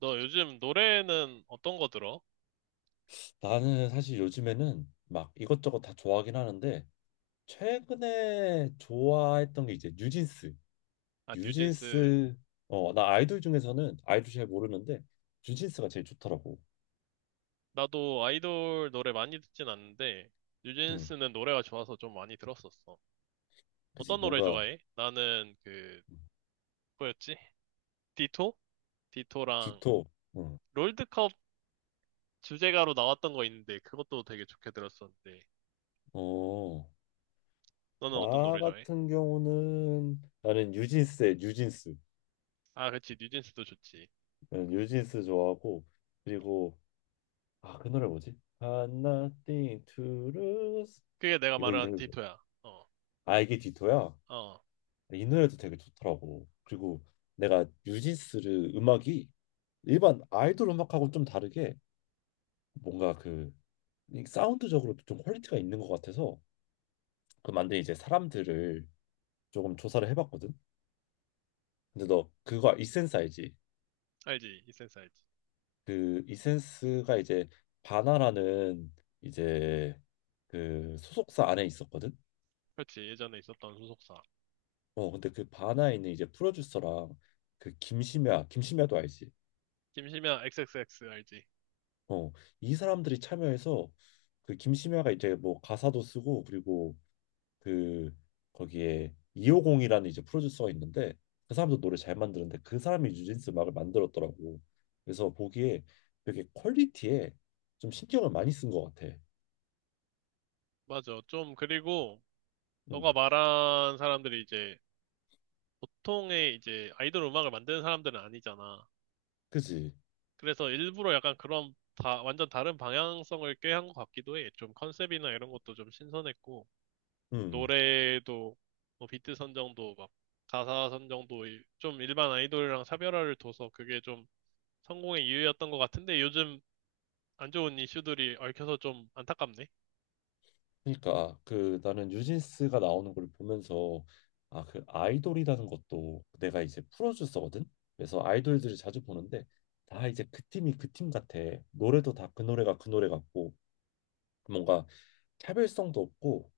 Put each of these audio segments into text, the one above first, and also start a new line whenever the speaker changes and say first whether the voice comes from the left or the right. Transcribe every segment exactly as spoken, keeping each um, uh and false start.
right: 너 요즘 노래는 어떤 거 들어?
left: 나는 사실 요즘에는 막 이것저것 다 좋아하긴 하는데 최근에 좋아했던 게 이제 뉴진스.
right: 아, 뉴진스.
left: 뉴진스. 어 나 아이돌 중에서는 아이돌 잘 모르는데 뉴진스가 제일 좋더라고.
right: 나도 아이돌 노래 많이 듣진 않는데,
left: 응.
right: 뉴진스는 노래가 좋아서 좀 많이 들었었어.
left: 그지,
right: 어떤 노래
left: 뭔가.
right: 좋아해? 나는 그, 뭐였지? 디토? 디토랑
left: 디톡. 응.
right: 롤드컵 주제가로 나왔던 거 있는데, 그것도 되게 좋게 들었었는데,
left: 어나
right: 너는 어떤 노래 좋아해?
left: 같은 경우는 나는 뉴진스의 뉴진스.
right: 아, 그치. 뉴진스도 좋지.
left: 나는 뉴진스 좋아하고 그리고 아 그 노래 뭐지? Got nothing to lose.
right: 그게 내가
left: 이거
right: 말한
left: 이름이 뭐-.
right: 디토야. 어,
left: 아 이게 디토야?
right: 어.
left: 이 노래도 되게 좋더라고. 그리고 내가 뉴진스를, 음악이 일반 아이돌 음악하고 좀 다르게 뭔가 그이 사운드적으로도 좀 퀄리티가 있는 것 같아서 그 만든 이제 사람들을 조금 조사를 해봤거든. 근데 너 그거 이센스 알지?
right: 알지. 이센스 알지.
left: 그 이센스가 이제 바나라는 이제 그 소속사 안에 있었거든.
right: 그렇지. 예전에 있었던 소속사.
left: 어 근데 그 바나에 있는 이제 프로듀서랑 그 김심야, 김심야도 알지?
right: 김시면 XXX 알지.
left: 어, 이 사람들이 참여해서 그 김심야가 이제 뭐 가사도 쓰고 그리고 그 거기에 이오공이라는 이제 프로듀서가 있는데 그 사람도 노래 잘 만드는데 그 사람이 뉴진스 음악을 만들었더라고. 그래서 보기에 되게 퀄리티에 좀 신경을 많이 쓴 것 같아.
right: 맞아. 좀, 그리고, 너가
left: 음.
right: 말한 사람들이 이제 보통의 이제 아이돌 음악을 만드는 사람들은 아니잖아.
left: 그지?
right: 그래서 일부러 약간 그런 다 완전 다른 방향성을 꾀한 것 같기도 해. 좀 컨셉이나 이런 것도 좀 신선했고
left: 음.
right: 노래도 뭐 비트 선정도 막 가사 선정도 이- 좀 일반 아이돌이랑 차별화를 둬서 그게 좀 성공의 이유였던 것 같은데 요즘 안 좋은 이슈들이 얽혀서 좀 안타깝네.
left: 그러니까 그 나는 뉴진스가 나오는 걸 보면서 아 그 아이돌이라는 것도, 내가 이제 프로듀서거든. 그래서 아이돌들을 자주 보는데 다 이제 그 팀이 그 팀 같아. 노래도 다 그 노래가 그 노래 같고 뭔가 차별성도 없고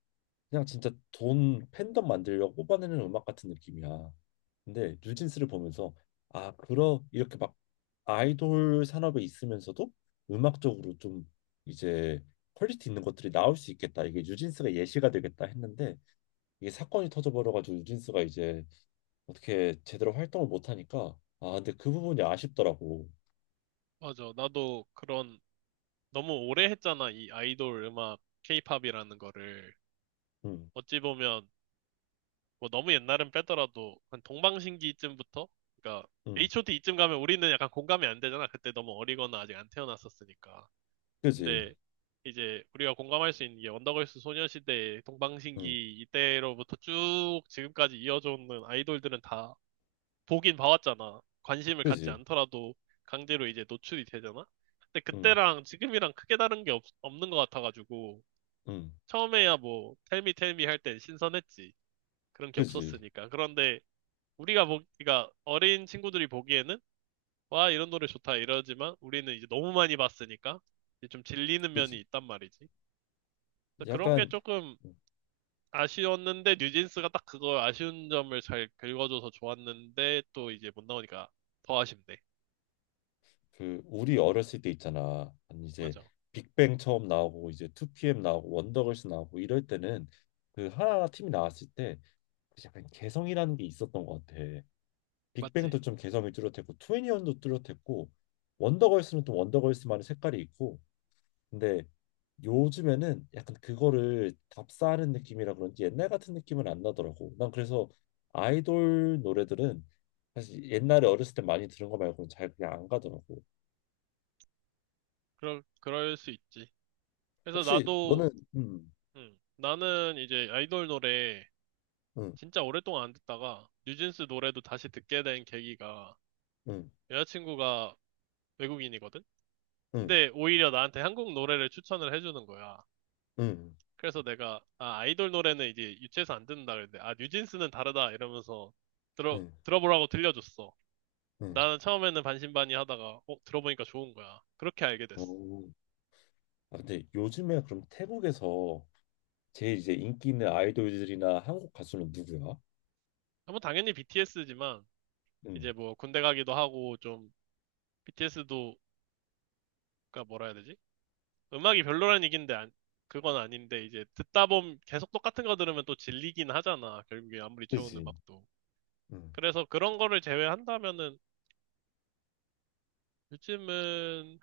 left: 그냥 진짜 돈 팬덤 만들려고 뽑아내는 음악 같은 느낌이야. 근데 뉴진스를 보면서 아, 그러 이렇게 막 아이돌 산업에 있으면서도 음악적으로 좀 이제 퀄리티 있는 것들이 나올 수 있겠다, 이게 뉴진스가 예시가 되겠다 했는데 이게 사건이 터져버려가지고 뉴진스가 이제 어떻게 제대로 활동을 못 하니까 아, 근데 그 부분이 아쉽더라고.
right: 맞아. 나도 그런 너무 오래 했잖아. 이 아이돌 음악 케이팝이라는 거를.
left: 응.
right: 어찌 보면 뭐 너무 옛날은 빼더라도 한 동방신기쯤부터 그러니까
left: 응.
right: 에이치오티이쯤 가면 우리는 약간 공감이 안 되잖아. 그때 너무 어리거나 아직 안 태어났었으니까.
left: 그지.
right: 근데 이제 우리가 공감할 수 있는 게 언더걸스 소녀시대,
left: 응.
right: 동방신기 이때로부터 쭉 지금까지 이어져 오는 아이돌들은 다 보긴 봐왔잖아. 관심을 갖지
left: 그지.
right: 않더라도 강제로 이제 노출이 되잖아. 근데
left: 응.
right: 그때랑 지금이랑 크게 다른 게 없, 없는 것 같아가지고
left: 응.
right: 처음에야 뭐 텔미 텔미 할 땐 신선했지. 그런 게
left: 그지.
right: 없었으니까. 그런데 우리가 보, 그러니까 어린 친구들이 보기에는 와, 이런 노래 좋다 이러지만 우리는 이제 너무 많이 봤으니까 이제 좀 질리는
left: 그지.
right: 면이 있단 말이지. 그래서 그런 게
left: 약간
right: 조금 아쉬웠는데 뉴진스가 딱 그걸 아쉬운 점을 잘 긁어줘서 좋았는데 또 이제 못 나오니까 더 아쉽네.
left: 그 우리 어렸을 때 있잖아. 아니 이제
right: 맞아.
left: 빅뱅 처음 나오고 이제 투피엠 나오고 원더걸스 나오고 이럴 때는 그 하나 팀이 나왔을 때그 약간 개성이라는 게 있었던 것 같아.
right: 맞지.
left: 빅뱅도 좀 개성이 뚜렷했고 2애니1도 뚜렷했고 원더걸스는 또 원더걸스만의 색깔이 있고 근데 요즘에는 약간 그거를 답사하는 느낌이라 그런지 옛날 같은 느낌은 안 나더라고. 난 그래서 아이돌 노래들은 사실 옛날에 어렸을 때 많이 들은 거 말고는 잘 그냥 안 가더라고.
right: 그럴, 그럴 수 있지. 그래서
left: 혹시
right: 나도,
left: 너는 음.
right: 음, 나는 이제 아이돌 노래
left: 음.
right: 진짜 오랫동안 안 듣다가 뉴진스 노래도 다시 듣게 된 계기가
left: 음.
right: 여자친구가 외국인이거든?
left: 음.
right: 근데 오히려 나한테 한국 노래를 추천을 해주는 거야.
left: 음.
right: 그래서 내가, 아, 아이돌 노래는 이제 유치해서 안 듣는다 그랬는데, 아, 뉴진스는 다르다 이러면서 들어,
left: 음.
right: 들어보라고 들려줬어.
left: 음.
right: 나는 처음에는 반신반의 하다가, 어, 들어보니까 좋은 거야. 그렇게 알게 됐어.
left: 어. 아, 근데 요즘에 그럼 태국에서 제일 이제 인기 있는 아이돌들이나 한국 가수는 누구야?
right: 아, 뭐 당연히 비티에스지만, 이제
left: 음.
right: 뭐 군대 가기도 하고 좀, 비티에스도, 가 뭐라 해야 되지? 음악이 별로란 얘긴데, 안- 그건 아닌데, 이제 듣다 보면 계속 똑같은 거 들으면 또 질리긴 하잖아. 결국에 아무리 좋은
left: 그지.
right: 음악도.
left: 음.
right: 그래서 그런 거를 제외한다면은 요즘은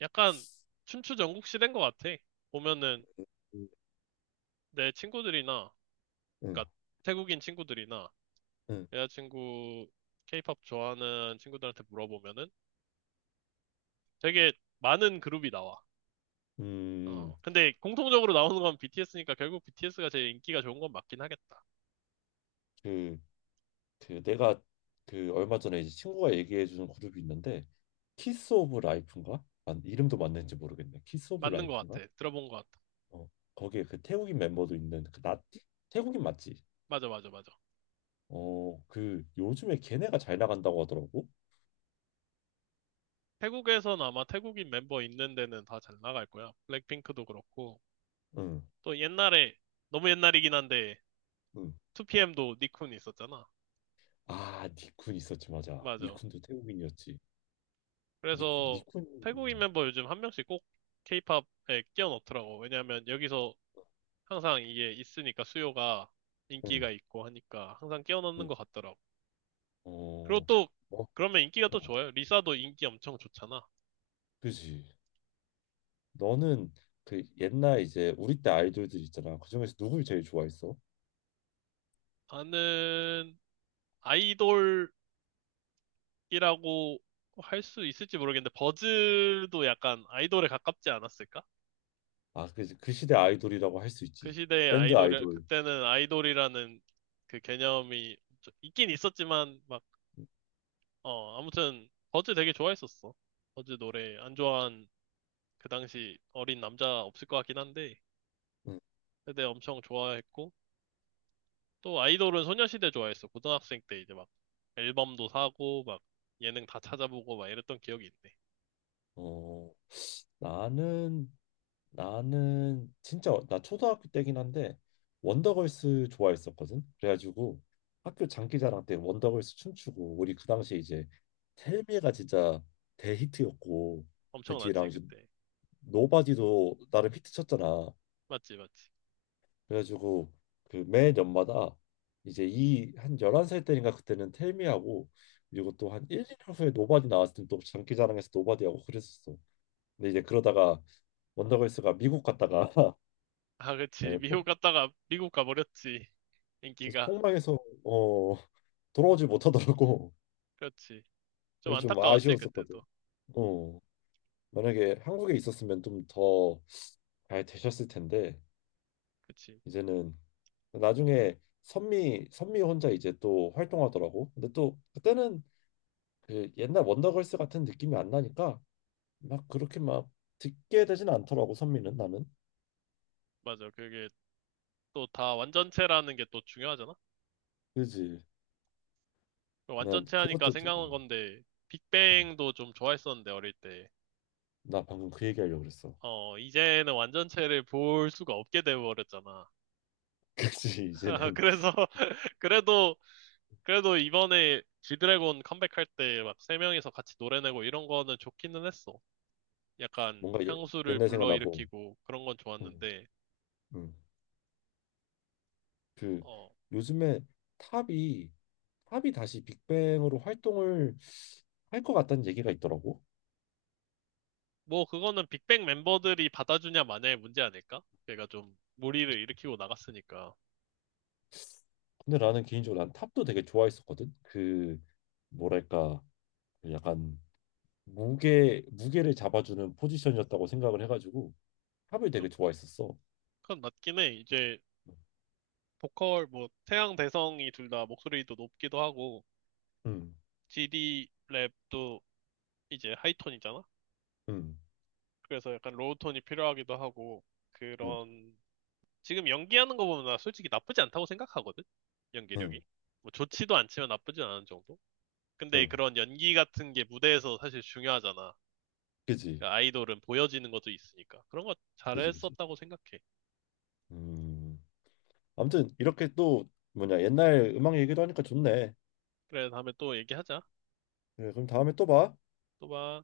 right: 약간 춘추 전국 시대인 것 같아. 보면은
left: 음.
right: 내 친구들이나, 그러니까 태국인 친구들이나
left: 음.
right: 여자친구 케이팝 좋아하는 친구들한테 물어보면은 되게 많은 그룹이 나와. 어,
left: 음.
right: 근데 공통적으로 나오는 건 비티에스니까 결국 비티에스가 제일 인기가 좋은 건 맞긴 하겠다.
left: 그, 그 내가 그 얼마 전에 이제 친구가 얘기해 주는 그룹이 있는데 키스 오브 라이프인가? 아, 이름도 맞는지 모르겠네. 키스 오브
right: 맞는 것
left: 라이프인가?
right: 같아. 들어본 것 같아.
left: 어, 거기에 그 태국인 멤버도 있는 그 나티? 태국인 맞지?
right: 맞아, 맞아, 맞아.
left: 어, 그 요즘에 걔네가 잘 나간다고 하더라고.
right: 태국에선 아마 태국인 멤버 있는 데는 다 잘 나갈 거야. 블랙핑크도 그렇고.
left: 응.
right: 또 옛날에, 너무 옛날이긴 한데,
left: 응.
right: 투피엠도 니쿤이 있었잖아.
left: 아, 니쿤 있었지, 맞아.
right: 맞아.
left: 니쿤도 태국인이었지. 니
right: 그래서
left: 니쿤,
right: 태국인
left: 음.
right: 멤버 요즘 한 명씩 꼭 케이팝에 끼워 넣더라고. 왜냐하면 여기서 항상 이게 있으니까 수요가
left: 응.
right: 인기가 있고 하니까 항상 끼워 넣는
left: 응.
right: 것 같더라고. 그리고
left: 어.
right: 또
left: 어.
right: 그러면 인기가 또
left: 어.
right: 좋아요. 리사도 인기 엄청 좋잖아.
left: 그지. 너는 그 옛날 이제 우리 때 아이돌들 있잖아. 그 중에서 누굴 제일 좋아했어?
right: 나는 아이돌이라고 할 수 있을지 모르겠는데 버즈도 약간 아이돌에 가깝지 않았을까?
left: 아, 그지. 그 시대 아이돌이라고 할 수
right: 그
left: 있지.
right: 시대의
left: 밴드
right: 아이돌이
left: 아이돌.
right: 그때는 아이돌이라는 그 개념이 있긴 있었지만 막
left: 응.
right: 어, 아무튼 버즈 되게 좋아했었어. 버즈 노래 안 좋아한 그 당시 어린 남자 없을 것 같긴 한데
left: 응.
right: 그때 엄청 좋아했고 또 아이돌은 소녀시대 좋아했어. 고등학생 때 이제 막 앨범도 사고 막 예능 다 찾아보고 막 이랬던 기억이 있네.
left: 어, 나는 나는 진짜 나 초등학교 때긴 한데 원더걸스 좋아했었거든. 그래가지고 학교 장기자랑 때 원더걸스 춤추고, 우리 그 당시에 이제 텔미가 진짜 대히트였고 그 뒤랑
right: 엄청났지
left: 이제
right: 그때.
left: 노바디도 나름 히트 쳤잖아.
right: 맞지 맞지.
left: 그래가지고 그 매 년마다 이제 이 한 열한 살 때인가 그때는 텔미하고 그리고 또 한 일, 이 년 후에 노바디 나왔을 때 또 장기자랑에서 노바디하고 그랬었어. 근데 이제 그러다가 원더걸스가 미국 갔다가
right: 아 그치
left: 예,
right: 미국 갔다가 미국 가버렸지.
left: 그래서
right: 인기가.
left: 폭망해서 어 돌아오지 못하더라고.
right: 그렇지. 좀
left: 그래서 좀
right: 안타까웠지
left: 아쉬웠었거든.
right: 그때도.
left: 어 만약에 한국에 있었으면 좀 더 잘 되셨을 텐데.
right: 그치.
left: 이제는 나중에 선미 선미 혼자 이제 또 활동하더라고. 근데 또 그때는 그 옛날 원더걸스 같은 느낌이 안 나니까 막 그렇게 막 듣게 되진 않더라고, 선미는, 나는.
right: 맞아. 그게 또 다 완전체라는 게 또 중요하잖아.
left: 그지? 난
right: 완전체 하니까
left: 그것도 좀-.
right: 생각난 건데,
left: 어,
right: 빅뱅도 좀 좋아했었는데, 어릴 때.
left: 나 방금 그 얘기하려고 그랬어.
right: 어, 이제는 완전체를 볼 수가 없게 돼버렸잖아.
left: 그지? 이제는
right: 그래서, 그래도, 그래도 이번에 지드래곤 컴백할 때 막 세 명이서 같이 노래 내고 이런 거는 좋기는 했어. 약간
left: 뭔가 예,
right: 향수를
left: 옛날 생각나고.
right: 불러일으키고 그런 건
left: 응.
right: 좋았는데,
left: 응. 그
right: 어,
left: 요즘에 탑이 탑이 다시 빅뱅으로 활동을 할 것 같다는 얘기가 있더라고.
right: 뭐 그거는 빅뱅 멤버들이 받아주냐 마냐의 문제 아닐까? 걔가 좀 무리를 일으키고 나갔으니까.
left: 근데 나는 개인적으로 난 탑도 되게 좋아했었거든. 그 뭐랄까, 그 약간 무게 무게를 잡아주는 포지션이었다고 생각을 해가지고 탑을 되게 좋아했었어.
right: 그건 맞긴 해. 이제 보컬 뭐 태양 대성이 둘 다 목소리도 높기도 하고
left: 응.
right: 지디 랩도 이제 하이톤이잖아.
left: 응.
right: 그래서 약간 로우톤이 필요하기도 하고
left: 응. 응
right: 그런 지금 연기하는 거 보면 나 솔직히 나쁘지 않다고 생각하거든.
left: 응
right: 연기력이. 뭐 좋지도 않지만 나쁘지 않은 정도. 근데
left: 응.
right: 그런 연기 같은 게 무대에서 사실 중요하잖아.
left: 그지.
right: 그러니까 아이돌은 보여지는 것도 있으니까. 그런 거
left: 그지. 그지.
right: 잘했었다고 생각해.
left: 음. 아무튼 이렇게 또 뭐냐 옛날 음악 얘기도 하니까 좋네.
right: 그래, 다음에 또 얘기하자.
left: 그래, 그럼 다음에 또 봐.
right: 또 봐.